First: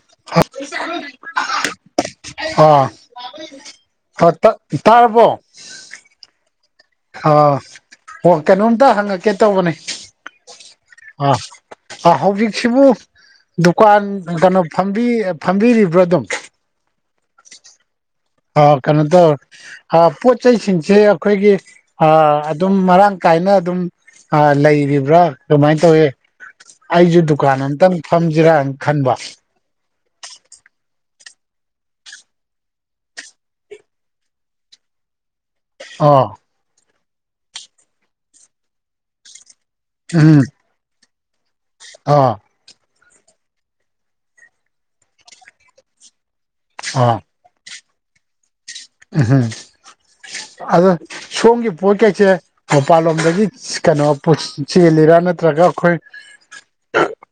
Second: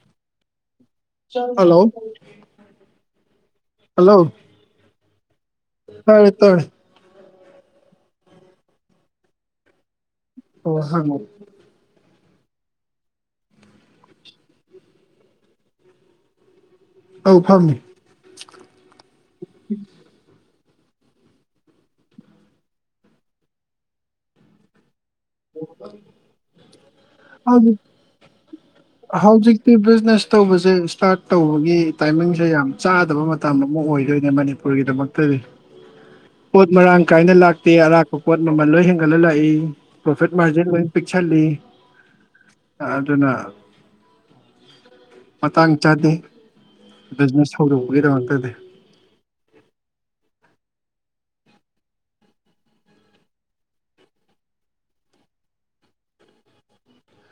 [inaudible] hello ꯑꯥ hello ꯇꯥꯔꯕꯣ ꯇꯥꯏꯌꯦ ꯇꯥꯏ ꯍꯥ ꯍꫭ ꯀꯩꯅꯣꯝꯇ ꯍꯪꯉꯛꯀꯦ ꯇꯧꯕꯅꯦ ꯍꫭ ꯍꯪꯉꯣ ꯑꯥ ꯍꯧꯖꯤꯛꯁꯤꯕꯨ ꯗꯨꯀꯥꯟ ꯀꯩꯅꯣ ꯐꯝꯕꯤ ꯐꯝꯕꯤꯔꯤꯕ꯭ꯔꯣ ꯑꯗꯨꯝ ꯑꯧ ꯐꯝꯃꯤ ꯍ ꯀꯩꯅꯣꯗꯣ ꯍ ꯄꯨꯠ ꯄꯣꯠꯆꯩ ꯆꯩꯁꯤꯡꯁꯤꯡꯁꯦ ꯑꯩꯈꯣꯏꯒꯤ ꯑꯥ ꯑꯗꯨꯝ ꯃꯔꯥꯡ ꯀꯥꯏꯅ ꯑꯗꯨꯝ ꯂꯩꯔꯤ ꯕ꯭ꯔ ꯀꯃꯥꯏꯅ ꯇꯧꯋꯤ ꯑꯩꯁꯨ ꯗꯨꯀꯥꯟ ꯍꯧꯖꯤꯛ ꯑꯝꯇꯪ ꯐꯝꯁꯤꯔꯥ ꯍꯧꯖꯤꯛꯇꯤ ꯕꯤꯖꯤꯅꯦꯁ ꯇꯧꯕꯁꯦ ꯏꯁꯇꯥꯔꯠ ꯇꯧꯕꯒꯤ ꯇꯥꯏꯃꯤꯡꯁꯦ ꯌꯥꯝ ꯆꯥꯗꯕ ꯃꯇꯝ ꯑꯃ ꯑꯣꯏꯗꯣꯏꯅꯦ ꯃꯅꯤꯄꯨꯔꯒꯤꯗꯃꯛꯇꯗꯤ ꯑꯥ ꯄꯣꯠ ꯃꯔꯥꯡ ꯀꯥꯏꯅ ꯂꯥꯛꯇꯦ ꯑꯔꯥꯛꯄ ꯄꯣꯠ ꯃꯃꯜ ꯂꯣꯏ ꯍꯦꯟꯒꯠꯂ ꯂꯥꯛꯏ ꯄ꯭ꯔꯣꯐꯤꯠ ꯎꯝ ꯃꯥꯔꯖꯤꯟ ꯂꯣꯏ ꯄꯤꯛꯁꯜꯂꯤ ꯑꯥ ꯑꯥꯗꯨꯅ ꯃꯇꯥꯡ ꯆꯥꯗꯦ ꯕꯤꯖꯤꯅꯦꯁ ꯍꯧꯗꯧ ꯒꯤꯗꯃꯛꯇꯗꯤ ꯑꯍꯝ ꯑꯗꯣ ꯁꯣꯝꯒꯤ ꯄꯣꯠ ꯀꯩꯁꯦ ꯃꯄꯥꯟ ꯂꯣꯝꯗꯒꯤ ꯁ ꯀꯩꯅꯣ ꯄꯨ ꯆꯦꯜꯂꯤꯔ ꯅꯠꯇ꯭ꯔꯒ ꯑꯩꯈꯣꯏ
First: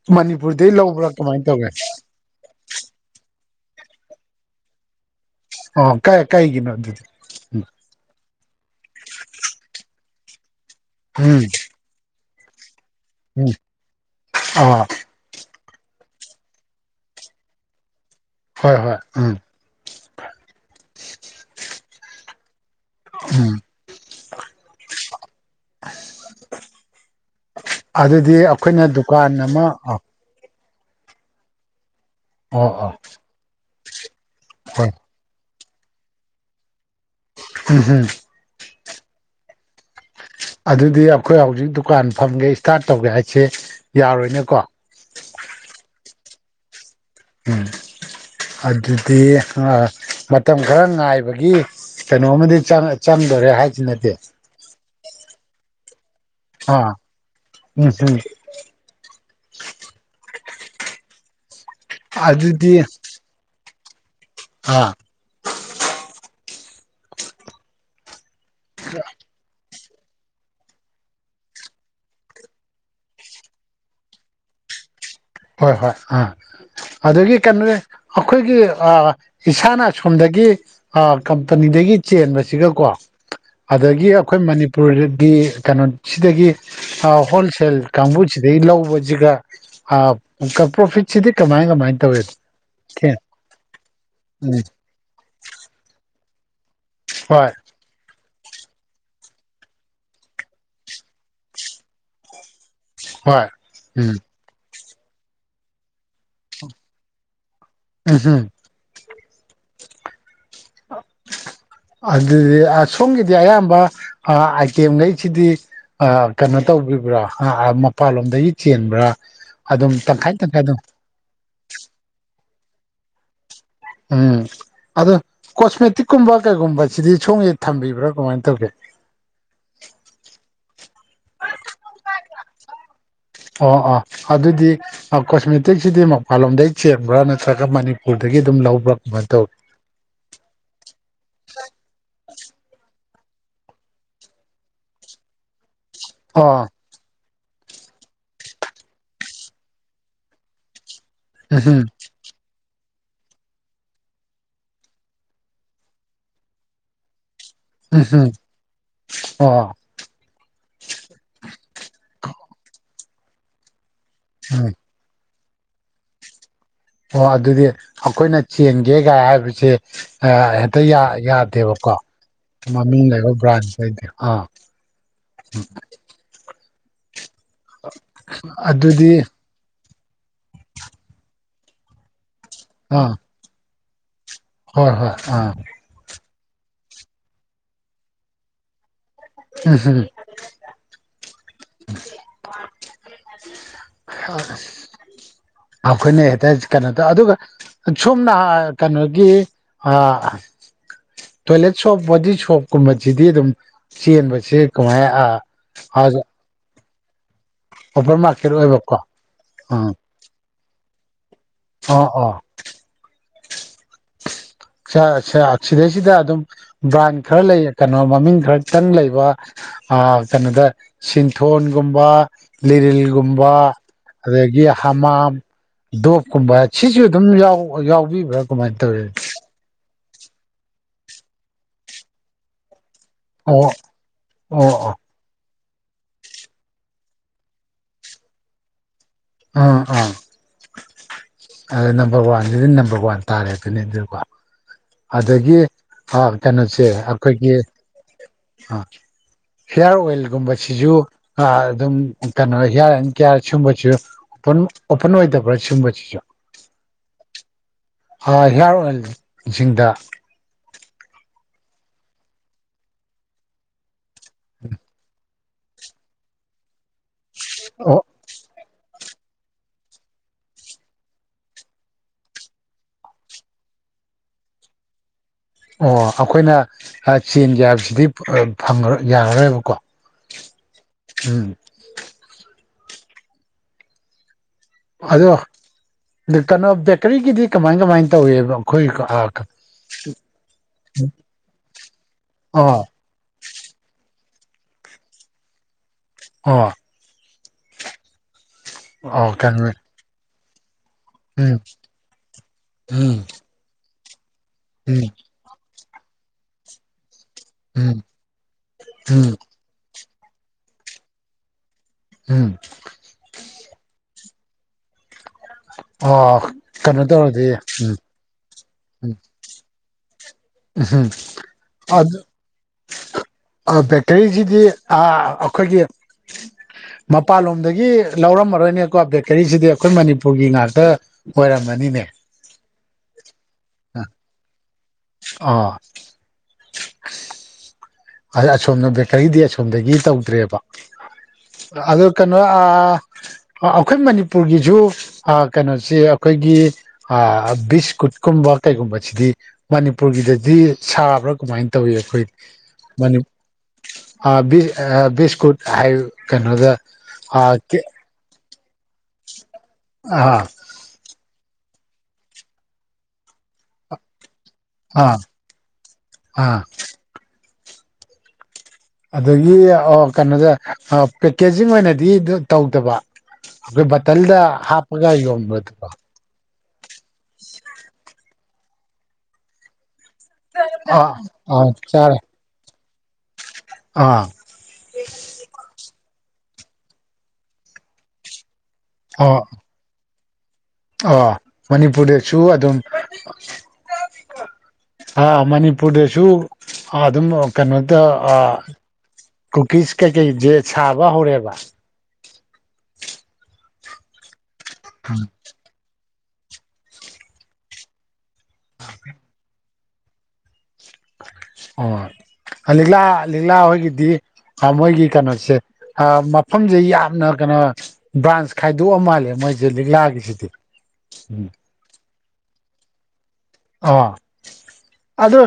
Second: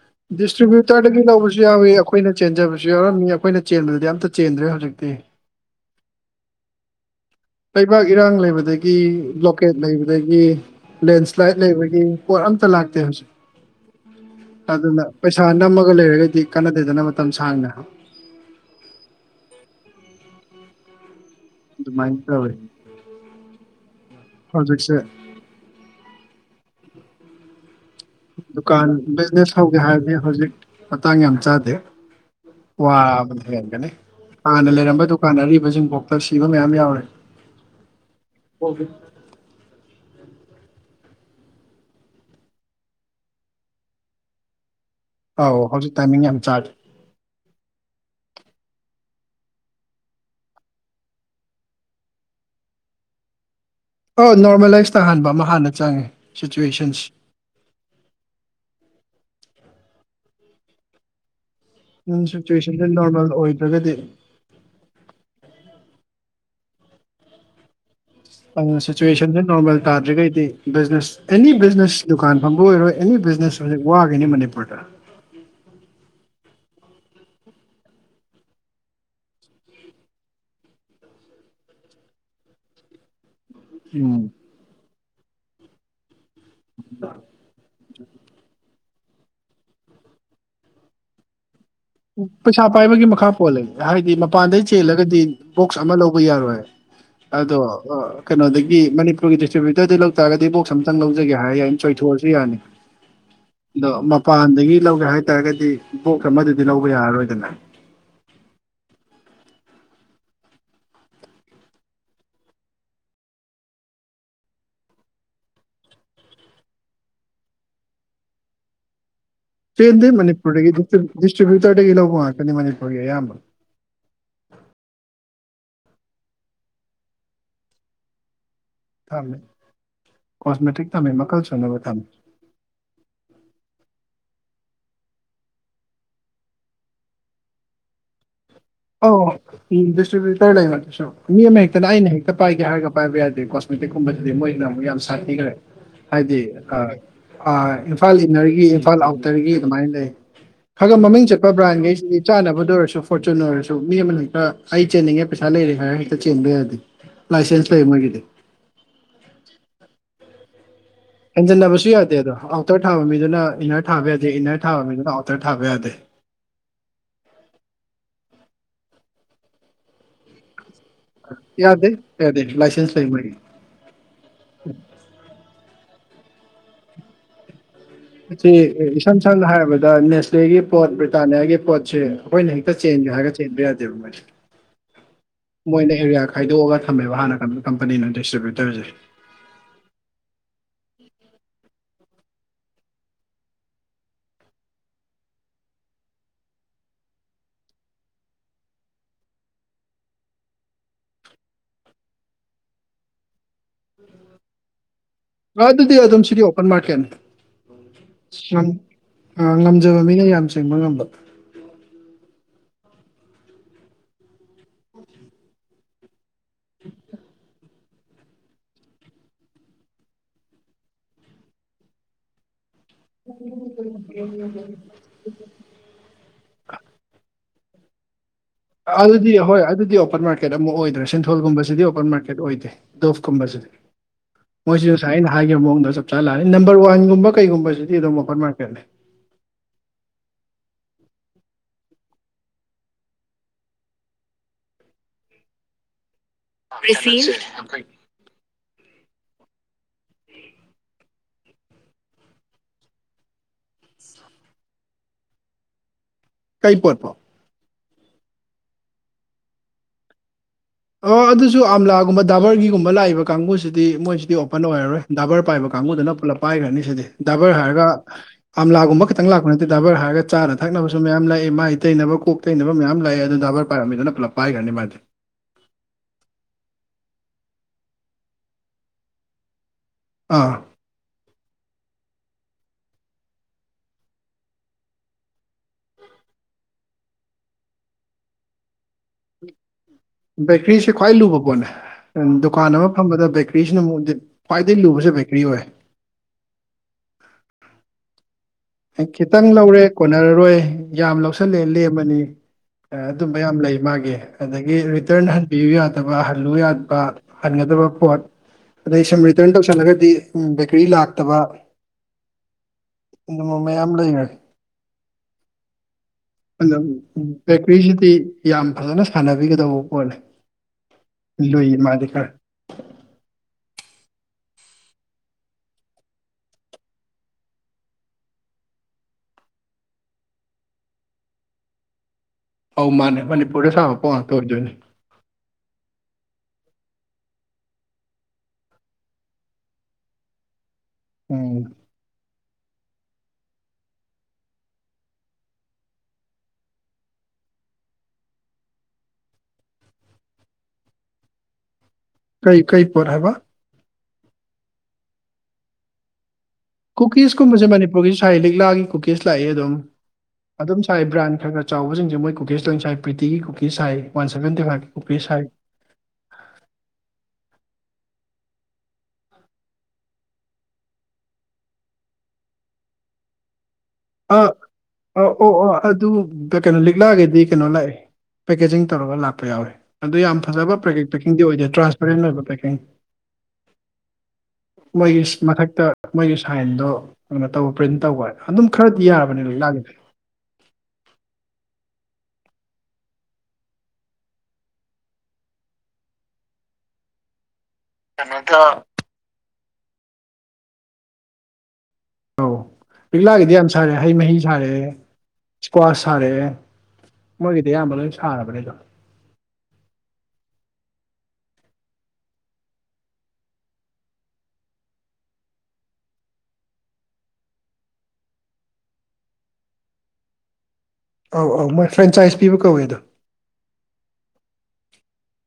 ꯃꯅꯤꯄꯨꯔꯗꯩ ꯂꯧꯕ꯭ꯔꯥ ꯗꯤꯁꯇ꯭ꯔꯤꯕ꯭ꯌꯨꯇꯔꯗꯒꯤ ꯀꯃꯥꯏꯅ ꯂꯧꯕꯁꯨ ꯇꯧꯒꯦ ꯌꯥꯎꯏꯤ ꯑꯩꯈꯣꯏꯅ ꯆꯦꯟꯖꯕꯁꯨ ꯌꯥꯎꯔꯝꯃꯤ ꯑꯩꯈꯣꯏꯅ ꯆꯦꯟꯕꯗꯨꯗꯤ ꯑꯝꯇ ꯆꯦꯟꯗ꯭ꯔꯦ ꯍꯧꯖꯤꯛꯇꯤ ꯑꯣ ꯀ ꯀꯩꯒꯤꯅꯣꯗꯨꯗꯤ ꯂꯩꯕꯥꯛ ꯏꯔꯥꯡ ꯂꯩꯕꯗꯒꯤ ꯕ꯭ꯂꯣꯀꯦꯠ ꯂꯩꯕꯗꯒꯤ ꯎꯝ ꯂꯦꯟꯁ꯭ꯂꯥꯏꯠ ꯂꯩꯕꯒꯤ ꯄꯣꯠ ꯑꯇ ꯂꯥꯛꯇꯦ ꯍꯧꯖꯤꯛ ꯎꯝ ꯑꯥ ꯑꯗꯨꯅ ꯄꯩꯁꯥ ꯅꯝꯃꯒ ꯂꯩꯔꯒꯗꯤ ꯀꯥꯟꯅꯗꯗꯅ ꯃꯇꯝ ꯁꯥꯡꯅ ꯍꯣꯏ ꯍꯣꯏ ꯎꯝ ꯑꯗꯨꯃꯥꯏꯅ ꯇꯧꯋꯤ ꯎꯝ ꯍꯧꯖꯤꯛꯁꯦ ꯑꯗꯨꯗꯤ ꯑꯩꯈꯣꯏꯅ ꯗꯨꯀꯥꯟ ꯕꯤꯖꯤꯅꯦꯁ ꯑꯃ ꯍꯧꯒꯦ ꯑꯥ ꯍꯥꯏꯕꯗꯤ ꯍꯧꯖꯤꯛ ꯃꯇꯥꯡ ꯌꯥꯝ ꯆꯥꯗꯦ ꯑꯣ ꯋꯥ ꯑꯣ ꯑꯃ ꯍꯦꯟꯒꯅꯤ ꯍꯥꯟꯅ ꯍꯣꯏ ꯂꯩꯔꯝꯕ ꯗꯨꯀꯥꯟ ꯑꯔꯤꯕꯁꯤꯡꯕꯣꯛꯇ ꯁꯤꯕ ꯃꯌꯥꯝ ꯌꯥꯎꯔꯦ ꯎꯝ ꯍꯝ ꯀꯕꯤ ꯑꯗꯨꯗꯤ ꯑꯩꯈꯣꯏ ꯍꯧꯖꯤꯛ ꯗꯨꯀꯥꯟ ꯐꯝꯒꯦ ꯏꯁꯇꯥꯔꯠ ꯇꯧꯒꯦ ꯍꯥꯏꯁꯦ ꯌꯥꯔꯣꯏꯅꯦꯀꯣ ꯑꯧ ꯍꯧꯖꯤꯛ ꯇꯥꯏꯃꯤꯡ ꯌꯥꯝ ꯆꯥꯗ ꯎꯝ ꯑꯗꯨꯗꯤ ꯃꯇꯝ ꯈꯔ ꯉꯥꯏꯕꯒꯤ ꯀꯩꯅꯣꯝꯃ ꯆꯪꯗꯣꯔꯦ ꯍꯥꯏ ꯑ ꯅꯣꯔꯃꯦꯂꯥꯏꯁ ꯇꯥꯍꯟꯕ ꯑꯃ ꯍꯥꯟꯅ ꯆꯪꯉꯦ ꯑꯥ ꯁꯤꯆꯨꯋꯦꯁꯟꯁꯦ ꯎꯝ ꯍꯝ ꯎꯝ ꯑꯗꯨꯗꯤ ꯁꯤꯆꯨꯋꯦꯁꯟꯁꯦ ꯅꯣꯔꯃꯦꯜ ꯑꯣꯏꯗ꯭ꯔꯒꯗꯤ ꯑꯥ ꯁꯤꯆꯨꯋꯌꯦꯁꯟ ꯅꯣꯜ ꯇꯥꯗ꯭ꯔꯤꯩꯗꯤ ꯕꯤꯖꯤꯅꯦ ꯑꯦꯅꯤ ꯕꯤꯖꯤꯅꯦꯁ ꯗꯨꯀꯥꯟ ꯐꯝꯕ ꯑꯣꯏꯔꯣꯏ ꯑꯦꯅꯤ ꯕꯤꯖꯤꯅꯦꯁ ꯍꯧꯖꯤꯛ ꯋꯥꯒꯅꯤ ꯃꯅꯤꯄꯨꯔꯗ ꯍꯣꯏ ꯍꯣꯏ ꯑꯥ ꯑꯗꯨꯗꯒꯤ ꯀꯩꯅꯣꯅꯦ ꯑꯩꯈꯣꯏꯒꯤ ꯏꯁꯥꯅ ꯁꯣꯝꯗꯒꯤ ꯀꯝꯄꯅꯤꯗꯒꯤ ꯁꯤꯒꯤ ꯆꯦꯟꯕꯁꯤꯒꯀꯣ ꯑꯗꯒꯤ ꯎꯝ ꯑꯩꯈꯣꯏ ꯃꯅꯤꯄꯨꯔꯗꯤ ꯀꯩꯅꯣ ꯁꯤꯗꯒꯤ ꯍꯣꯜꯁꯦꯜ ꯀꯥꯡꯕꯨꯁꯤꯗꯒꯤꯩ ꯂꯧꯕꯁꯤꯒ ꯄꯣꯐꯤꯠ ꯁ ꯁꯤꯗꯤꯤ ꯀꯃꯑꯒ ꯃ ꯄꯩꯁꯥ ꯄꯥꯏꯕꯒꯤ ꯃꯈꯥ ꯄꯣꯜꯂ ꯍꯥꯏꯗꯤ ꯎꯝ ꯃꯄꯥꯟꯗꯩ ꯆꯦꯜꯂꯒꯗꯤ ꯕꯣꯛꯁ ꯑꯃ ꯂꯧꯕ ꯌꯥꯔꯣꯏ ꯍꯣꯏ ꯑꯗꯣ ꯀꯩꯅꯣꯗꯒꯤ ꯃꯅꯤꯄꯨꯔ ꯑꯩꯈꯣꯏ ꯗꯤꯁꯇ꯭ꯔꯤꯕ꯭ꯌꯨꯇꯔꯗ ꯂꯧ ꯇꯥꯔꯒꯗꯤ ꯕꯣꯛ ꯑꯝꯇꯪ ꯂꯧꯖꯒꯦ ꯍꯥꯏꯔ ꯌꯥꯏ ꯆꯣꯏꯊꯣꯛꯑꯁꯨ ꯌꯥꯅꯤ ꯍꯣꯏ ꯑꯗꯣ ꯎꯝ ꯃꯄꯥꯟꯗꯒꯤ ꯂꯧꯒꯦ ꯍꯥꯏꯇꯥꯔꯒꯗꯤ ꯕꯣꯛꯁ ꯑꯃꯗꯨꯗꯤ ꯂꯧꯕ ꯌꯥꯔꯔꯣꯏꯗꯅ ꯎꯝ ꯍꯝ ꯑꯣ ꯑꯗꯨꯗꯤ ꯁꯣꯝꯒꯤꯗꯤ ꯑꯌꯥꯝꯕ ꯑꯥꯏꯇꯦꯝ ꯂꯩꯁꯤꯗꯤ ꯀꯩꯅꯣ ꯇꯧꯕꯤꯕ꯭ꯔꯥ ꯃꯄꯥꯟꯂꯣꯝꯗꯒꯤ ꯆꯦꯟꯕ꯭ꯔꯥ ꯑꯗꯨꯝ ꯇ꯭ꯔꯦꯟꯗꯤ ꯇꯪꯈꯥꯏ ꯇꯪꯈꯥꯏ ꯃꯅꯤꯄꯨꯔꯗꯒꯤ ꯑꯗꯨꯝ ꯗꯤꯁꯇ꯭ꯔꯤꯕ꯭ꯌꯨꯇꯔꯗꯒꯤ ꯂꯧꯕ ꯉꯥꯛꯇꯅꯤ ꯃꯅꯤꯄꯨꯔꯒꯤ ꯑꯌꯥꯝꯕ ꯎꯝ ꯑꯗꯣ ꯀꯣꯁꯃꯦꯇꯤꯛꯀꯨꯝꯕ ꯀꯩꯒꯨꯝꯕꯁꯤꯗꯤ ꯁꯣꯝꯒꯤꯗ ꯊꯝꯕꯤꯕ꯭ꯔꯥ ꯀꯃꯥꯏꯅ ꯇꯧꯒꯦ ꯊꯝꯃꯤ ꯀꯣꯁꯃꯦꯇꯤꯛ ꯊꯝꯃꯤ ꯃꯈꯜ ꯁꯨꯅꯕ ꯊꯝꯃꯤ ꯑꯣ ꯑꯣ ꯑꯗꯨꯗꯤ ꯀꯣꯁꯃꯦꯇꯤꯛꯁꯤꯗꯤ ꯃꯄꯥꯟꯂꯣꯝꯗꯒꯤ ꯆꯦꯟꯕ꯭ꯔꯥ ꯅꯠꯇ꯭ꯔꯒ ꯃꯅꯤꯄꯨꯔꯗꯒꯤ ꯑꯗꯨꯝ ꯂꯧꯕ꯭ꯔꯥ ꯑ ꯀꯃꯥꯏꯅ ꯇꯧꯏ ꯗꯤꯁꯇ꯭ꯔꯤꯕ꯭ꯌꯨꯇꯔ ꯂꯩꯕ ꯑꯗꯨꯁꯨ ꯃꯤ ꯑꯃ ꯍꯦꯛꯇꯅ ꯑꯩꯅ ꯍꯦꯛꯇ ꯄꯥꯏꯒꯦ ꯍꯥꯏꯔꯒ ꯄꯥꯏꯕ ꯌꯥꯗꯦ ꯀꯣꯁꯃꯦꯇꯤꯛꯀꯨꯝꯕꯗꯗꯤ ꯃꯣꯏꯅ ꯑꯃꯨꯛ ꯌꯥꯝ ꯁꯥꯊꯤꯈ꯭ꯔꯦ ꯍꯥꯏꯗꯤ ꯑꯣ ꯑꯥ ꯏꯝꯐꯥꯜ ꯏꯟꯅꯔꯒꯤ ꯏꯝꯐꯥꯜ ꯑꯥꯎꯇꯔꯒꯤ ꯑꯗꯨꯃꯥꯏꯅ ꯂꯩ ꯈꯒꯝ ꯃꯃꯤꯡ ꯆꯠꯄ ꯎꯝꯍꯨꯝ ꯕ꯭ꯔꯥꯟꯒꯩꯁꯤꯗꯤ ꯆꯥꯟꯅꯕꯗ ꯑꯣꯏꯔꯁꯨ ꯐꯣꯔꯆꯨꯅꯔꯁꯨ ꯃꯤ ꯑꯃꯅ ꯍꯦꯛꯇ ꯑꯩ ꯆꯦꯟꯅꯤꯡꯉꯦ ꯄꯩꯁꯥ ꯂꯩꯔꯦ ꯍꯥꯏꯔ ꯍꯦꯛꯇ ꯆꯦꯟꯕ ꯌꯥꯗꯦ ꯂꯥꯏꯁꯦꯟꯁ ꯂꯩ ꯃꯣꯏꯒꯤꯗꯤ ꯎꯝꯍꯨꯝ ꯑꯣ ꯍꯦꯟꯖꯟꯅꯕꯁꯨ ꯌꯥꯗꯦ ꯑꯗꯣ ꯑꯥꯎꯇꯔ ꯊꯥꯕ ꯃꯤꯗꯨꯅ ꯏꯟꯅꯔ ꯊꯥꯕ ꯌꯥꯗꯦ ꯏꯟꯅꯔ ꯎꯝ ꯊꯥꯕ ꯃꯤꯗꯨꯅ ꯑꯥꯎ ꯠꯇ ꯊꯥꯕꯦꯗ ꯑꯣ ꯑꯗꯨꯗꯤ ꯑꯩꯈꯣꯏꯅ ꯆꯦꯟꯒꯦꯒꯥꯏ ꯍꯥꯏꯕꯁꯦ ꯑꯝꯇ ꯌꯥꯗꯦ ꯌꯥꯗꯦꯕꯀꯣ ꯌꯥꯗꯦ ꯂꯥꯏꯁꯦꯟꯁ ꯃꯃꯤꯡ ꯂꯩ ꯃꯣꯏꯒꯤ ꯂꯩꯕ ꯕ꯭ꯔꯥꯟꯁꯤꯩꯗꯤ ꯑꯥ ꯎꯝ ꯑꯗꯨꯗꯤ ꯏꯁꯥꯟ ꯁꯥꯟ ꯍꯥꯏ ꯗ ꯅꯦꯁꯂꯦꯒꯤ ꯄꯣꯠ ꯕ꯭ꯔꯤꯇꯥꯅꯤꯌꯥꯒꯤ ꯄꯣꯠꯁꯦ ꯑꯩꯈꯣꯏꯅ ꯍꯦꯛꯇ ꯆꯦꯟꯒꯦ ꯑꯥ ꯍꯥꯏꯔꯒ ꯆꯦꯟꯕ ꯌꯥꯗꯦꯕ ꯃꯣꯏꯗꯤ ꯍꯣꯏ ꯍꯣꯏ ꯑꯥ ꯈꯥꯏꯗꯣꯛꯒ ꯊꯝꯃꯦꯕ ꯍꯥꯟꯅ ꯀꯣ ꯀꯝꯄꯅꯤꯅ ꯗꯤꯁꯇ꯭ꯔꯤꯕ꯭ꯌꯨꯇꯔꯁꯦ ꯎꯝ ꯍꯝ [unintelligible] [unintelligible] ꯑꯩꯈꯣꯏꯅ ꯍꯦꯛꯇ ꯀꯩꯅꯣꯗ ꯑꯗꯨꯒ ꯁꯣꯝꯅ ꯀꯩꯅꯣꯒꯤ ꯑ ꯇꯣꯏꯂꯦꯠ ꯁꯣꯞ ꯕꯣꯗꯤ ꯁꯣꯞꯀꯨꯝꯕꯁꯤꯗꯤ ꯑꯗꯨꯝ ꯆꯦꯟꯕꯕꯁꯤꯦ ꯀꯃꯥꯏ ꯑꯥ ꯑꯣꯏꯕꯀꯣ ꯑ ꯉꯝꯖꯕ ꯃꯤꯅ ꯌꯥꯝ ꯁꯦꯡꯕ ꯉꯝꯕ ꯑꯥ ꯑ ꯁꯤꯗꯩꯁꯤꯗ ꯑꯗꯨꯝ ꯕ꯭ꯔꯥꯟ ꯈꯔ ꯂꯩꯌꯦ ꯀꯩꯅꯣ ꯃꯃꯤꯡ ꯈꯔꯛꯇꯪ ꯂꯩꯕ ꯀꯩꯅꯣꯗ ꯁꯤꯟꯊꯣꯟꯒꯨꯝꯕ ꯂꯤꯔꯤꯜꯒꯨꯝꯕ ꯑꯗꯒꯤ ꯍꯥꯃꯝ ꯗꯣꯞ ꯀꯨꯝꯕ ꯁꯤꯁꯨ ꯑꯗꯨꯝ ꯌꯥꯎꯕꯤꯕ꯭ꯔꯥ ꯀꯃꯥꯏꯅ ꯇꯧꯋꯤ ꯑꯗꯨꯗꯤ ꯍꯣꯏ ꯑꯗꯨꯗꯤ ꯑꯣꯄꯟ ꯃꯥꯔꯀꯦꯠ ꯑꯃꯨꯛ ꯑꯣꯏꯗ꯭ꯔꯦ ꯁꯤꯟꯊꯣꯜꯒꯨꯝꯕꯁꯤꯗꯤ ꯑꯣꯄꯟ ꯃꯥꯔꯀꯦꯠ ꯑꯣꯏꯗꯦ ꯗꯣꯐꯀꯨꯝꯕꯁꯦ ꯑꯣ ꯑꯣ ꯃꯣꯏꯁꯤ ꯑꯣ ꯉꯁꯥꯏ ꯑꯩꯅ ꯍꯥꯏꯈꯤꯕ ꯃꯑꯣꯡꯗ ꯆꯞ ꯆꯥꯅ ꯂꯥꯛꯑꯅꯤ ꯅꯝꯕꯔ ꯋꯥꯟꯒꯨꯝꯕ ꯨꯝꯕ ꯀꯩꯒꯨꯝꯕꯁꯤꯗꯤ ꯑꯗꯨꯝ ꯑꯣꯄꯟꯔꯀꯦꯠꯅꯤ ꯑꯥ ꯑꯥ ꯑ ꯅꯝꯕꯔ ꯋꯥꯟꯁꯤꯗꯤ ꯅꯝꯕꯔ ꯋꯥꯟ ꯇꯥꯔꯦ ꯑꯗꯨꯅꯤ ꯑꯗꯨꯀꯣ ꯑꯗꯒꯤ ꯑꯥ ꯀꯩꯅꯣꯁꯦ ꯑꯩꯈꯣꯏꯒꯤ ꯑꯥ ꯍꯤꯌꯥꯔ ꯑꯣꯏꯜꯒꯨꯝꯕꯁꯤꯁꯨ ꯑꯗꯨꯝ ꯀꯩꯅꯣ ꯍꯤꯌꯥꯔ ꯑꯦꯟ ꯀꯤꯌꯥꯔ ꯁꯨꯝꯕꯁꯨ ꯑꯣꯄꯟ ꯑꯣꯄꯟ ꯑꯣꯏꯗꯕ꯭ꯔꯥ ꯁꯤꯒꯨꯝꯕꯁꯤꯁꯨ ꯀꯩ ꯄꯔꯄꯥꯎ ꯍꯤꯌꯥꯔ ꯑꯣꯏꯜꯁꯤꯡꯗ ꯒꯨꯝꯕ ꯗꯥꯕꯔꯒꯤꯒꯨꯝꯕ ꯂꯥꯛꯏꯕ ꯀꯥꯡꯕꯨꯁꯤꯗꯤ ꯃꯣꯏꯁꯤꯗꯤ ꯑꯣꯄꯟ ꯑꯣꯏꯔꯔꯣꯏ ꯗꯥꯕꯔ ꯄꯥꯏꯕ ꯀꯥꯡꯕꯨꯗꯨꯅ ꯄꯨꯂꯞ ꯄꯥꯏꯈ꯭ꯔꯅꯤ ꯁꯤꯗꯤ ꯗꯥꯏꯕꯔ ꯍꯥꯏꯔꯒ ꯑꯣ ꯑꯝꯂꯥꯒꯨꯝꯕ ꯈꯤꯇꯪ ꯂꯥꯛꯄ ꯅꯠꯇꯦ ꯗ꯭ꯔꯥꯏꯚꯔ ꯍꯥꯏꯔꯒ ꯆꯥꯅ ꯊꯛꯅꯕꯁꯨ ꯃꯌꯥꯝ ꯂꯥꯛꯦ ꯃꯥꯏ ꯇꯩꯅꯕ ꯀꯣꯛ ꯇꯩꯅꯕ ꯃꯌꯥꯝ ꯂꯥꯛꯑꯦ ꯑꯗꯨ ꯈꯕꯔ ꯄꯥꯏꯔꯝꯃꯤꯗꯨꯅ ꯄꯨꯂꯞ ꯄꯥꯏꯈ꯭ꯔꯅꯤ ꯃꯥꯁꯦ ꯑꯣ ꯑꯩꯈꯣꯏꯅ ꯆꯦꯟ ꯍꯥꯏꯕꯁꯤꯗꯤ ꯐ ꯌꯥꯔꯔꯣꯏꯕꯀꯣ ꯑꯥ ꯎꯝ ꯑꯗꯣ ꯀꯩꯅꯣ ꯕꯦꯀꯔꯤꯒꯤꯗꯤ ꯀꯃꯥꯏ ꯀꯃꯥꯏꯅ ꯇꯧꯋꯦꯕ ꯑꯩꯈꯣꯏꯀꯣ ꯀ ꯕꯦꯀ꯭ꯔꯤꯁꯦ ꯈ꯭ꯋꯥꯏ ꯂꯨꯕ ꯄꯣꯠꯅꯦ ꯗꯨꯀꯥꯟ ꯑꯣ ꯑꯃ ꯐꯝꯕꯗ ꯕꯦꯀ꯭ꯔꯤꯁꯤꯅ ꯑꯃꯨꯛꯗꯤ ꯈ꯭ꯋꯥꯏꯗꯒꯤ ꯂꯨꯕꯁꯦ ꯕꯦꯀ꯭ꯔꯤ ꯑꯣꯏ ꯑ ꯑꯩ ꯑꯣ ꯈꯤꯇꯪ ꯀꯩꯅꯣ ꯂꯧꯔꯦ ꯀꯣꯟꯅꯔꯔꯣꯏ ꯌꯥꯝ ꯂꯧꯁꯜꯂꯦ ꯎꯝ ꯂꯦꯝꯃꯅꯤ ꯎꯝ ꯑꯗꯨꯝꯕ ꯌꯥꯝ ꯂꯩ ꯃꯥꯒꯤ ꯑꯗꯒꯤ ꯎꯝ ꯔꯤꯇꯔꯟ ꯍꯟꯕꯤꯌꯨ ꯌꯥꯗꯕ ꯍꯜꯂꯨ ꯌꯥꯠꯕ ꯍꯟꯒꯗꯕ ꯎꯝ ꯄꯣꯠ ꯑꯗꯩ ꯁꯨꯝ ꯎꯝ ꯔꯤꯇꯔꯟ ꯇꯧꯁꯜꯂꯒꯗꯤ ꯕꯦꯀꯔꯤ ꯂꯥꯛꯇꯕ ꯎꯝ ꯏ ꯃꯃ ꯌꯥꯝ ꯂꯩꯩꯅ ꯑꯣ ꯀꯩꯅꯣ ꯇꯧꯔꯗꯤ ꯎꯝ ꯕꯦꯀꯔꯤꯁꯤꯗꯤ ꯌꯥꯝ ꯐꯖꯅ ꯁꯥꯟꯅꯕꯤꯒꯗꯧꯕ ꯑꯣꯜ ꯍꯝ ꯑ ꯑ ꯀꯔꯤꯁꯤꯗꯤ ꯑꯩꯈꯣꯏꯒꯤ ꯃꯄꯥꯟꯂꯣꯝꯗꯒꯤ ꯂꯧꯔꯝꯃꯔꯣꯏꯅꯦꯀꯣ ꯕꯦꯀꯔꯤꯁꯤꯗꯤ ꯑꯩꯈꯣꯏ ꯃꯅꯤꯄꯨꯔꯒꯤ ꯉꯥꯛꯇ ꯑꯣꯏꯔꯝꯃꯅꯤꯅꯦ ꯑꯧ ꯃꯥꯅꯦ ꯃꯅꯤꯄꯨꯔ ꯁꯥ ꯄꯣꯉ ꯇꯧꯔꯖꯅꯤ ꯑꯥ ꯑꯁꯣꯝꯅ ꯕꯦꯀꯔꯤꯗꯤ ꯑꯁꯣꯝꯗꯒꯤ ꯇꯧꯗ꯭ꯔꯦꯕ ꯎꯝ ꯑꯗꯨ ꯀ ꯑꯩꯈꯣꯏ ꯃꯅꯤꯄꯨꯔꯒꯤꯁꯨ ꯀꯩꯅꯣꯁꯦ ꯑꯩꯈꯣꯏꯒꯤ ꯕꯤꯁ ꯀꯨꯝ ꯀꯩꯒꯨꯝꯕꯁꯤꯗꯤ ꯃꯅꯤꯄꯨꯔꯗꯗꯤ ꯁꯥꯕ꯭ꯔꯥ ꯀ ꯇꯧꯋꯤ ꯑꯩꯈꯣꯏ ꯀ ꯊ ꯍꯥꯏꯕ ꯑ ꯕꯤꯁꯀꯨꯠ ꯍꯥꯏ ꯀꯩꯅꯣꯗ ꯑꯥ ꯀꯨꯀꯤꯁꯀꯨꯝꯕꯁꯦ ꯃꯅꯤꯄꯨꯔꯒꯤ ꯁꯥꯏ ꯂꯤꯛꯂꯥꯒꯤ ꯀꯨꯀꯤꯁ ꯂꯥꯛꯑ ꯑꯗꯨꯝ ꯑꯥ ꯑꯗꯨꯝ ꯁꯥꯏ ꯕ꯭ꯔꯥꯟ ꯈꯔ ꯈꯔ ꯆꯥꯎꯕꯁꯤꯡꯁꯦ ꯃꯣꯏ ꯀꯨꯀꯦꯁꯇꯪꯁꯥꯏ ꯄ꯭ꯔꯤꯇꯤꯒꯤ ꯄꯁꯥꯏ ꯋꯥꯟ ꯁꯚꯦꯟꯇ ꯐ ꯀ ꯑꯥ ꯄꯁꯥꯏ ꯑꯥ ꯑꯗꯒꯤ ꯀꯩꯅꯣꯁꯦ ꯄꯦꯛꯀꯦꯖꯤꯡ ꯑꯣꯏꯅꯗꯤ ꯇꯧꯗꯕ ꯑꯩꯈꯣꯏ ꯑꯥ ꯕꯇꯜꯗ ꯍꯥꯞꯄꯒ ꯑꯥ ꯑꯣ ꯑꯣ ꯌꯣꯟꯕꯗꯨꯀꯣ ꯑꯗꯨ ꯀꯩꯅꯣ ꯂꯤꯛꯂꯛꯑꯒꯗꯤ ꯀꯩꯅꯣ ꯂꯥꯛꯑꯦ ꯄꯦꯀꯦꯖꯤꯡ ꯇꯧꯔꯒ ꯂꯥꯛꯄ ꯌꯥꯎꯏꯤ ꯑꯗꯨ ꯌꯥꯝ ꯐꯖꯕ ꯄ ꯑꯥ ꯄꯦꯛꯀꯤꯡꯗꯤ ꯑꯣꯏꯗꯦ ꯑꯥ ꯆꯥꯔꯦ ꯇ꯭ꯔꯥꯟꯁꯄꯦꯔꯦꯟ ꯑꯣꯏꯕ ꯄꯦꯛꯀꯤꯡ ꯑꯥ ꯃꯣꯏꯒꯤ ꯃꯊꯛꯇ ꯃꯣꯏꯒꯤ ꯁꯥꯏꯟꯗꯣ ꯀꯩꯅꯣ ꯇꯧꯕ ꯄ꯭ꯔꯤꯟ ꯇꯧꯕ ꯑꯗꯨꯝ ꯈꯔꯗꯤ ꯌꯥꯔꯕꯅꯤ ꯂ ꯂꯥꯛꯑꯦꯗ ꯑꯥ ꯃꯅꯤꯄꯨꯔꯗꯁꯨ ꯑꯗꯨꯝ ꯑ ꯃꯅꯤꯄꯨꯔꯗꯁꯨ ꯑꯗꯨꯝ ꯀꯩꯅꯣꯗ ꯀꯨꯀꯤꯁ ꯀꯩꯀꯩꯁꯦ ꯁꯥꯕ ꯍꯧꯔꯦꯕ ꯑꯧ ꯂꯤꯛꯂꯥꯒꯤꯗꯤ ꯌꯥꯝ ꯁꯥꯔꯦ ꯍꯩ ꯃꯍꯤ ꯁꯥꯔꯦ ꯏꯁꯀ꯭ꯋꯥꯁ ꯁꯥꯔꯦ ꯃꯣꯏꯒꯤꯗꯤ ꯑꯌꯥꯝꯕ ꯂꯣꯏ ꯊꯅꯕꯅꯦꯗ ꯑꯣ ꯂꯤꯛꯂꯥ ꯂꯤꯛꯂꯥ ꯑꯩꯣꯏꯒꯤꯗꯤ ꯃꯣꯏꯒꯤ ꯀꯩꯅꯣꯁꯦ ꯃꯐꯝꯁꯦ ꯌꯥꯝꯅ ꯀꯩꯅꯣ ꯕ꯭ꯔꯥꯟꯁ ꯈꯥꯏꯗꯣꯛꯑ ꯃꯥꯜꯂꯦ ꯃꯣꯏꯁꯦ ꯂꯤꯛ ꯂꯥꯒꯤꯁꯤꯗꯤ ꯑꯧ ꯑꯧ ꯃꯣꯏ ꯐ꯭ꯔꯦꯟꯆꯥꯏꯁ ꯄꯤꯕ ꯀꯧꯋꯦꯗꯣ ꯑꯥ ꯑꯗꯣ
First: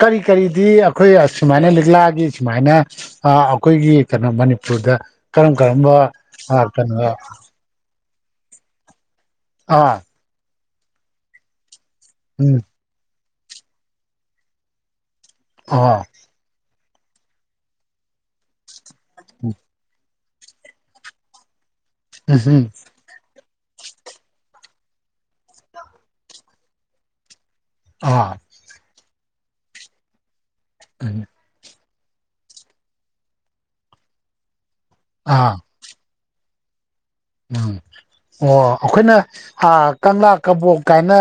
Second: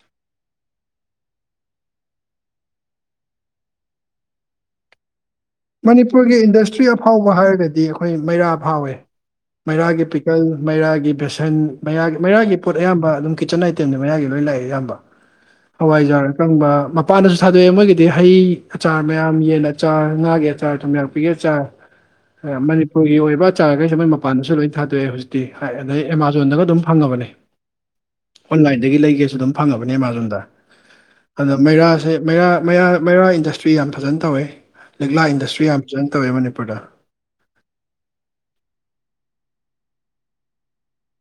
ꯀꯔꯤ ꯀꯔꯤꯗꯤ ꯑꯩꯈꯣꯏ ꯁꯨꯃꯥꯏꯅ ꯂꯤꯛꯂꯥꯒꯤ ꯁꯨꯃꯥꯏꯅ ꯑꯩꯈꯣꯏꯒꯤ ꯀꯩꯅꯣ ꯃꯅꯤꯄꯨꯔꯗ ꯀꯔꯝ ꯀꯔꯝꯕ ꯃꯅꯤꯄꯨꯔꯒꯤ ꯑ ꯏꯟꯗꯁꯇ꯭ꯔꯤ ꯀꯩꯅꯣ ꯑꯐꯥꯎꯕ ꯍꯥꯏꯔꯒꯗꯤ ꯑꯩꯈꯣꯏ ꯃꯩꯔꯥ ꯐꯥꯎꯋꯦ ꯑꯥ ꯃꯩꯔꯥꯒꯤ ꯄꯤꯀꯜ ꯃꯩꯔꯥꯒꯤ ꯕꯦꯁꯟ ꯃꯩꯒꯤ ꯃꯩꯔꯥꯒꯤ ꯎꯝ ꯄꯣꯠ ꯑꯌꯥꯝꯕ ꯑꯗꯨꯝ ꯀꯤꯠꯆꯟ ꯑꯥꯏꯇꯦꯝꯗꯤ ꯃꯩꯔꯒꯤ ꯂꯣꯏ ꯂꯥꯛꯑꯦ ꯑꯌꯥꯝꯕ ꯑꯥ ꯍꯋꯥꯏꯖꯥꯔ ꯑꯀꯪꯕ ꯃꯄꯥꯟꯗꯁꯨ ꯊꯥꯗꯣꯛꯑꯦ ꯃꯣꯏꯒꯤꯗꯤ ꯍꯩ ꯑꯆꯥꯔ ꯃꯌꯥꯝ ꯌꯦꯟ ꯑꯆꯥꯔ ꯉꯥꯒꯤ ꯑꯆꯥꯔ ꯊꯨꯝ ꯌꯥꯔꯛꯄꯤꯒꯦ ꯆꯥꯔ ꯎꯝ ꯎꯝ ꯃꯅꯤꯄꯨꯔꯒꯤ ꯑꯣꯏꯕ ꯆꯥꯔꯈꯩꯁꯨ ꯃꯣꯏ ꯃꯄꯥꯟꯗꯁꯨ ꯂꯣꯏꯅ ꯊꯥꯗꯣꯛꯑꯦ ꯍꯧꯖꯤꯤ ꯑꯗꯩ ꯑꯦꯃꯥꯖꯣꯟꯗꯒ ꯑꯗꯨꯝ ꯐꯪꯉꯕꯅꯤ ꯑꯥ ꯑꯣꯟꯂꯥꯏꯟꯗꯒꯤ ꯂꯩꯒꯦꯁꯨ ꯑꯗꯨꯝ ꯐꯪꯉꯕꯅꯤ ꯑꯦꯃꯥꯖꯣꯟꯗ ꯎꯝ ꯑꯗ ꯃꯩꯔꯥ ꯦ ꯃꯩꯔꯥ ꯃꯩꯔꯥ ꯏꯟꯗꯁꯇ꯭ꯔꯤ ꯌꯥꯝ ꯐꯖꯅ ꯇꯧꯋꯦ ꯂꯤꯛꯂꯥ ꯏꯟꯗꯁꯇ꯭ꯔꯤ ꯑꯥ ꯅ ꯇꯧꯋꯦ ꯃꯅꯤꯄꯨꯔꯗ ꯎꯝ ꯑꯣ ꯑꯩꯈꯣꯏꯅ ꯀꯪꯂꯥ ꯀꯕꯣꯛ ꯀꯥꯏꯅ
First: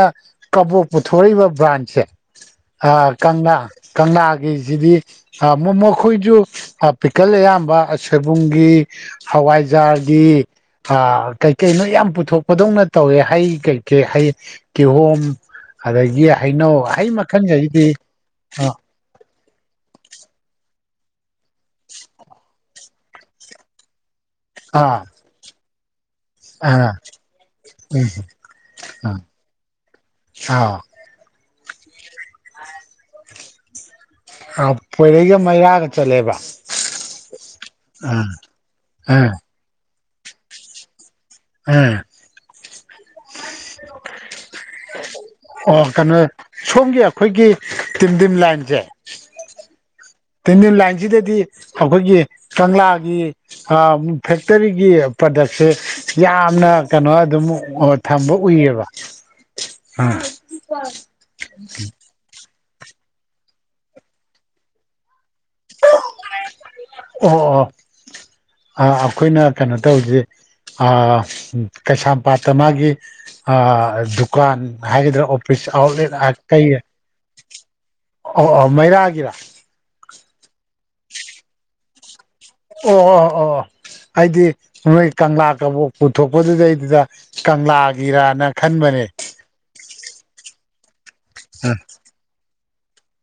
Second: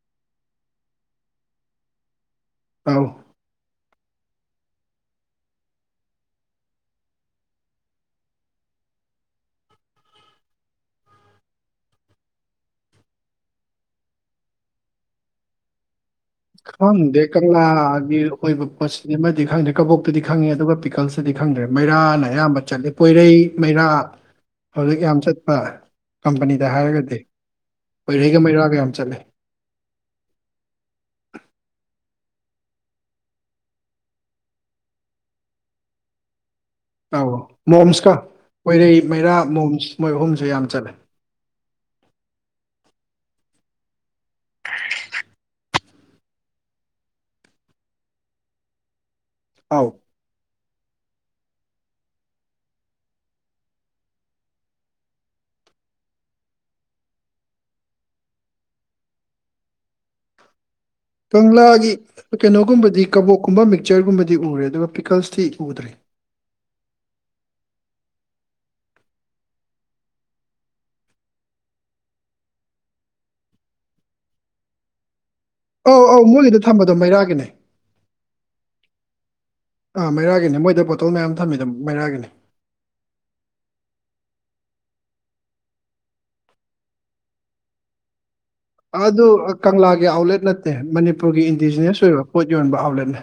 ꯀꯕꯣꯛ ꯊꯣꯛꯛꯏꯕ ꯕ꯭ꯔꯥꯟꯁꯦ ꯑꯧ ꯀꯪꯂ ꯀꯪꯂ ꯁꯤꯗꯤ ꯃꯈꯣꯏꯁꯨ ꯄꯤꯀꯜ ꯑꯌꯥꯝꯕ ꯁꯣꯏꯕꯨꯡꯒꯤ ꯍꯋꯥꯏꯖꯥꯔꯒꯤ ꯀꯩꯀꯩꯅꯣ ꯌꯥꯝ ꯄꯨꯊꯣꯛꯄꯗꯧꯅ ꯇꯧꯋꯦ ꯍꯩ ꯀꯩꯀꯩ ꯍꯩ ꯀꯤꯍꯣꯝ ꯀꯗꯒꯤ ꯈꯪ ꯗꯦꯀꯒꯤ ꯑꯣꯏꯣꯏꯕ ꯑꯥ ꯄꯁ ꯗꯤ ꯈꯪꯗ꯭ꯔꯦ ꯀꯕꯣꯛꯇꯨꯗꯤ ꯈꯪꯉꯦ ꯑꯗꯨꯒ ꯄꯤꯀꯜꯁꯗꯤ ꯈꯪꯗ꯭ꯔꯦ ꯃꯩꯔꯥꯅ ꯑꯌꯥꯝꯕ ꯆꯠꯂꯤ ꯄꯣꯏꯔꯩ ꯃꯩꯔꯥ ꯍꯧꯖꯤꯛ ꯑꯥ ꯌꯥꯝ ꯆꯠꯄ ꯀꯝꯄꯅꯤꯗ ꯑꯥ ꯍꯥꯏꯔꯒꯗꯤ ꯃꯩꯔꯩꯒ ꯃꯩꯔꯥꯒ ꯌꯥꯝ ꯆꯠꯂꯦ ꯑ ꯑ ꯄꯣꯏꯔꯩꯒ ꯃꯩꯔꯥꯒ ꯆꯠꯂꯦꯕ ꯑꯧ ꯃꯣꯝꯁꯀ ꯑꯥ ꯄꯣꯏꯔꯩ ꯑꯥ ꯃꯩꯔꯥ ꯃꯣꯝꯁ ꯃꯣꯏ ꯑꯍꯨꯝꯁꯨ ꯌꯥꯝ ꯆꯠꯂꯦ ꯎꯝ ꯑꯣ ꯀꯩꯅꯣ ꯁꯣꯝꯒꯤ ꯑꯩꯈꯣꯏꯒꯤ ꯇꯤꯝꯗꯤꯝ ꯂꯥꯏꯟꯁꯦ ꯑꯥꯎ ꯇꯦꯟꯗꯤꯜ ꯂꯥꯏꯟꯁꯤꯗꯗꯤ ꯑꯩꯈꯣꯏꯒꯤ ꯀꯪꯂꯥꯒꯤ ꯐꯦꯛꯇꯔꯤꯒꯤ꯭ꯔ ꯄꯗꯛꯁꯦ ꯌꯥꯝꯅ ꯀꯩꯅꯣ ꯑꯗꯨꯝ ꯊꯝꯕ ꯎꯏꯌꯦꯕ ꯑꯝ ꯀꯪꯂꯒꯤ ꯀꯩꯅꯣ ꯑꯗꯨꯒꯨꯝꯕꯗꯤ ꯀꯕꯣꯛꯀꯨꯝꯕ ꯃꯤꯛꯆꯔꯒꯨꯝꯕꯗꯤ ꯎꯔꯦ ꯑꯗꯨꯒ ꯄꯤꯀꯜꯁꯇꯤ ꯎꯗ꯭ꯔꯦ ꯑꯣ ꯑꯣ ꯑ ꯑꯩꯈꯣꯏꯅ ꯀꯩꯅꯣ ꯇꯧꯁꯦ ꯀꯩꯁꯥꯝꯄꯥꯠꯇ ꯃꯥꯒꯤ ꯗꯨꯀꯥꯟ ꯍꯥꯏꯒꯗ꯭ꯔꯥ ꯁ ꯑꯧ ꯑꯥꯎꯠꯂꯦꯠ ꯑꯧ ꯃꯣꯏꯒꯤꯗ ꯀꯩ ꯊꯝꯕꯗꯣ ꯃꯩꯔꯥꯒꯤꯅꯦ ꯑꯣ ꯃꯩꯔꯥꯒꯤꯔꯥ ꯃꯩꯔꯥꯒꯤꯅꯤ ꯃꯣꯏꯗ ꯕꯣꯇꯜ ꯃꯌꯥꯝ ꯊꯝꯃꯤ ꯑꯗꯨꯝ ꯃꯩꯔꯥꯒꯤꯅꯤ ꯑꯣ ꯑꯣ ꯑꯣ ꯑꯩꯗꯤ ꯅꯣꯏ ꯀꯪꯂꯥ ꯀ ꯄꯨꯊꯣꯛꯄꯗꯨꯗꯩꯗꯨꯗ ꯀꯪꯂꯥꯒꯤꯔꯥꯅ ꯑꯗꯨ ꯀꯪꯂꯥꯒꯤ ꯑꯥꯎꯠꯂꯦꯠ ꯅꯠꯇꯦ ꯃꯅꯤꯄꯨꯔꯒꯤ ꯏꯟꯗꯤꯖꯤꯅ꯭ꯁ ꯑꯣꯏꯕ ꯄꯣꯠꯅꯤ ꯌꯣꯟꯕꯕ ꯂꯩꯅꯦ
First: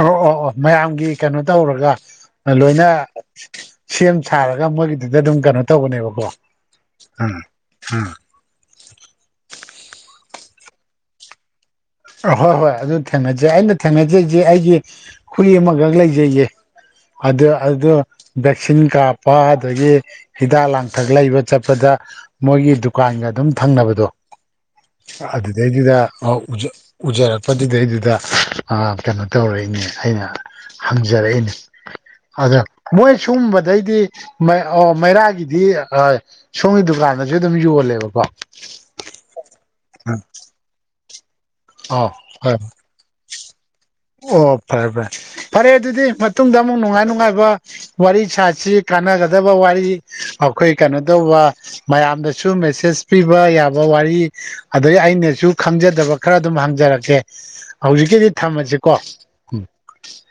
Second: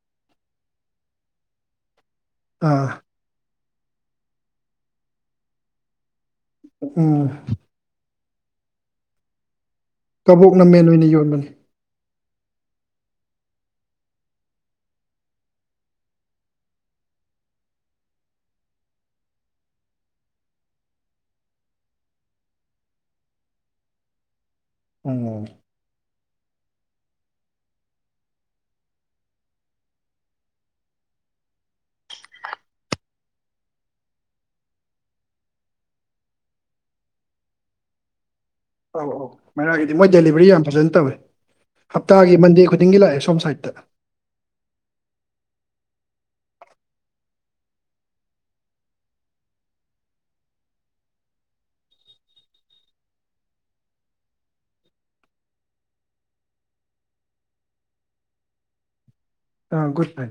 ꯑꯣ ꯑꯣ ꯑꯣ ꯃꯌꯥꯝꯒꯤ ꯀꯩꯅꯣ ꯇꯧꯔꯒ ꯑꯥ ꯂꯣꯏꯅ ꯁꯦꯝ ꯁꯥꯔꯒ ꯃꯣꯏꯒꯤꯗꯨꯗ ꯑꯗꯨꯝ ꯀꯩꯅꯣ ꯇꯧꯕꯅꯦꯕꯀꯣ ꯎꯝ ꯎꯝ ꯀꯕꯣꯛꯅ ꯃꯦꯟ ꯑꯣꯏꯅ ꯌꯣꯟꯕꯅꯤ ꯍꯣꯏ ꯍꯣꯏ ꯑꯗꯨ ꯊꯦꯡꯅꯖꯩ ꯑꯩꯅ ꯊꯦꯡꯅꯖꯩꯁꯦ ꯑꯩꯁ ꯍꯨꯏ ꯑꯃꯈꯛ ꯂꯩꯖꯩꯒꯦ ꯑꯗꯨ ꯑꯗꯨ ꯚꯦꯛꯁꯤꯟ ꯀꯥꯞꯄ ꯑꯗꯨꯗꯒꯤ ꯍꯤꯗꯥꯛ ꯂꯥꯡꯊꯛ ꯂꯩꯕ ꯆꯠꯄꯗ ꯃꯣꯏꯒꯤ ꯗꯨꯀꯥꯟꯒ ꯑꯗꯨꯝ ꯊꯪꯅꯕꯗꯣ ꯎꯝ ꯑꯗꯨꯗꯩꯗꯨꯗꯖ ꯎꯖꯔꯛꯄꯗꯨꯗꯩꯗꯨꯗ ꯀꯩꯅꯣ ꯇꯧꯔꯛꯏꯅꯦ ꯑꯩꯅ ꯍꯪꯖꯔꯛꯏꯅꯦ ꯑꯗ ꯃꯣꯏ ꯁꯒꯨꯝꯕꯗꯩꯗꯤ ꯑꯣ ꯃꯩꯔꯥꯒꯤꯗꯤ ꯁꯣꯝꯒꯤ ꯗꯨꯀꯥꯟ ꯀꯥꯟꯗꯁꯨ ꯑꯗꯨꯝ ꯌꯣꯜꯂꯦꯕꯀꯣ ꯑꯧ ꯑꯧ ꯃꯩꯔꯥꯒꯤꯗꯤ ꯃꯣꯏ ꯎꯝ ꯗꯦꯂꯤꯚꯔꯤ ꯌꯥꯝ ꯐꯖꯅ ꯇꯧꯋꯤ ꯑꯥꯎ ꯍꯞꯇꯥꯒꯤ ꯍꯣꯏ ꯃꯟꯗꯦ ꯈꯨꯗꯤꯡꯒꯤ ꯂꯥꯛꯑꯦ ꯁꯣꯝ ꯁꯥꯏꯠꯇ ꯑꯣ ꯐꯔꯦ ꯐꯔꯦ ꯐꯔꯦ ꯑꯗꯨꯗꯤ ꯃꯇꯨꯡꯗ ꯑꯃꯨꯛ ꯅꯨꯡꯉꯥꯏ ꯅꯨꯡꯉꯥꯏꯕ ꯋꯥꯔꯤ ꯁꯥꯁꯤ ꯀꯥꯟꯅꯒꯗ ꯐꯗꯕ ꯋꯥꯔꯤ ꯑꯩꯈꯣꯏ ꯀꯩꯅꯣ ꯇꯧꯕ ꯃꯌꯥꯝꯗꯁꯨ ꯃꯦꯁꯦꯖ ꯄꯤꯕ ꯌꯥꯕ ꯋꯥꯔꯤ ꯑꯗꯩ ꯑꯩꯅꯁꯨ ꯈꯪꯖꯗꯕ ꯈꯔ ꯑꯗꯨꯝ ꯍꯪꯖꯔꯛꯀꯦ ꯍꯧꯖꯤꯛꯀꯤꯗꯤ ꯊꯝꯃꯁꯤ ꯀꯁ ꯑꯥ ꯣꯠꯇꯥꯏ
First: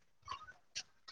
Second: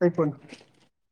ꯑꯩꯥꯏ ꯐꯣꯟꯣꯟ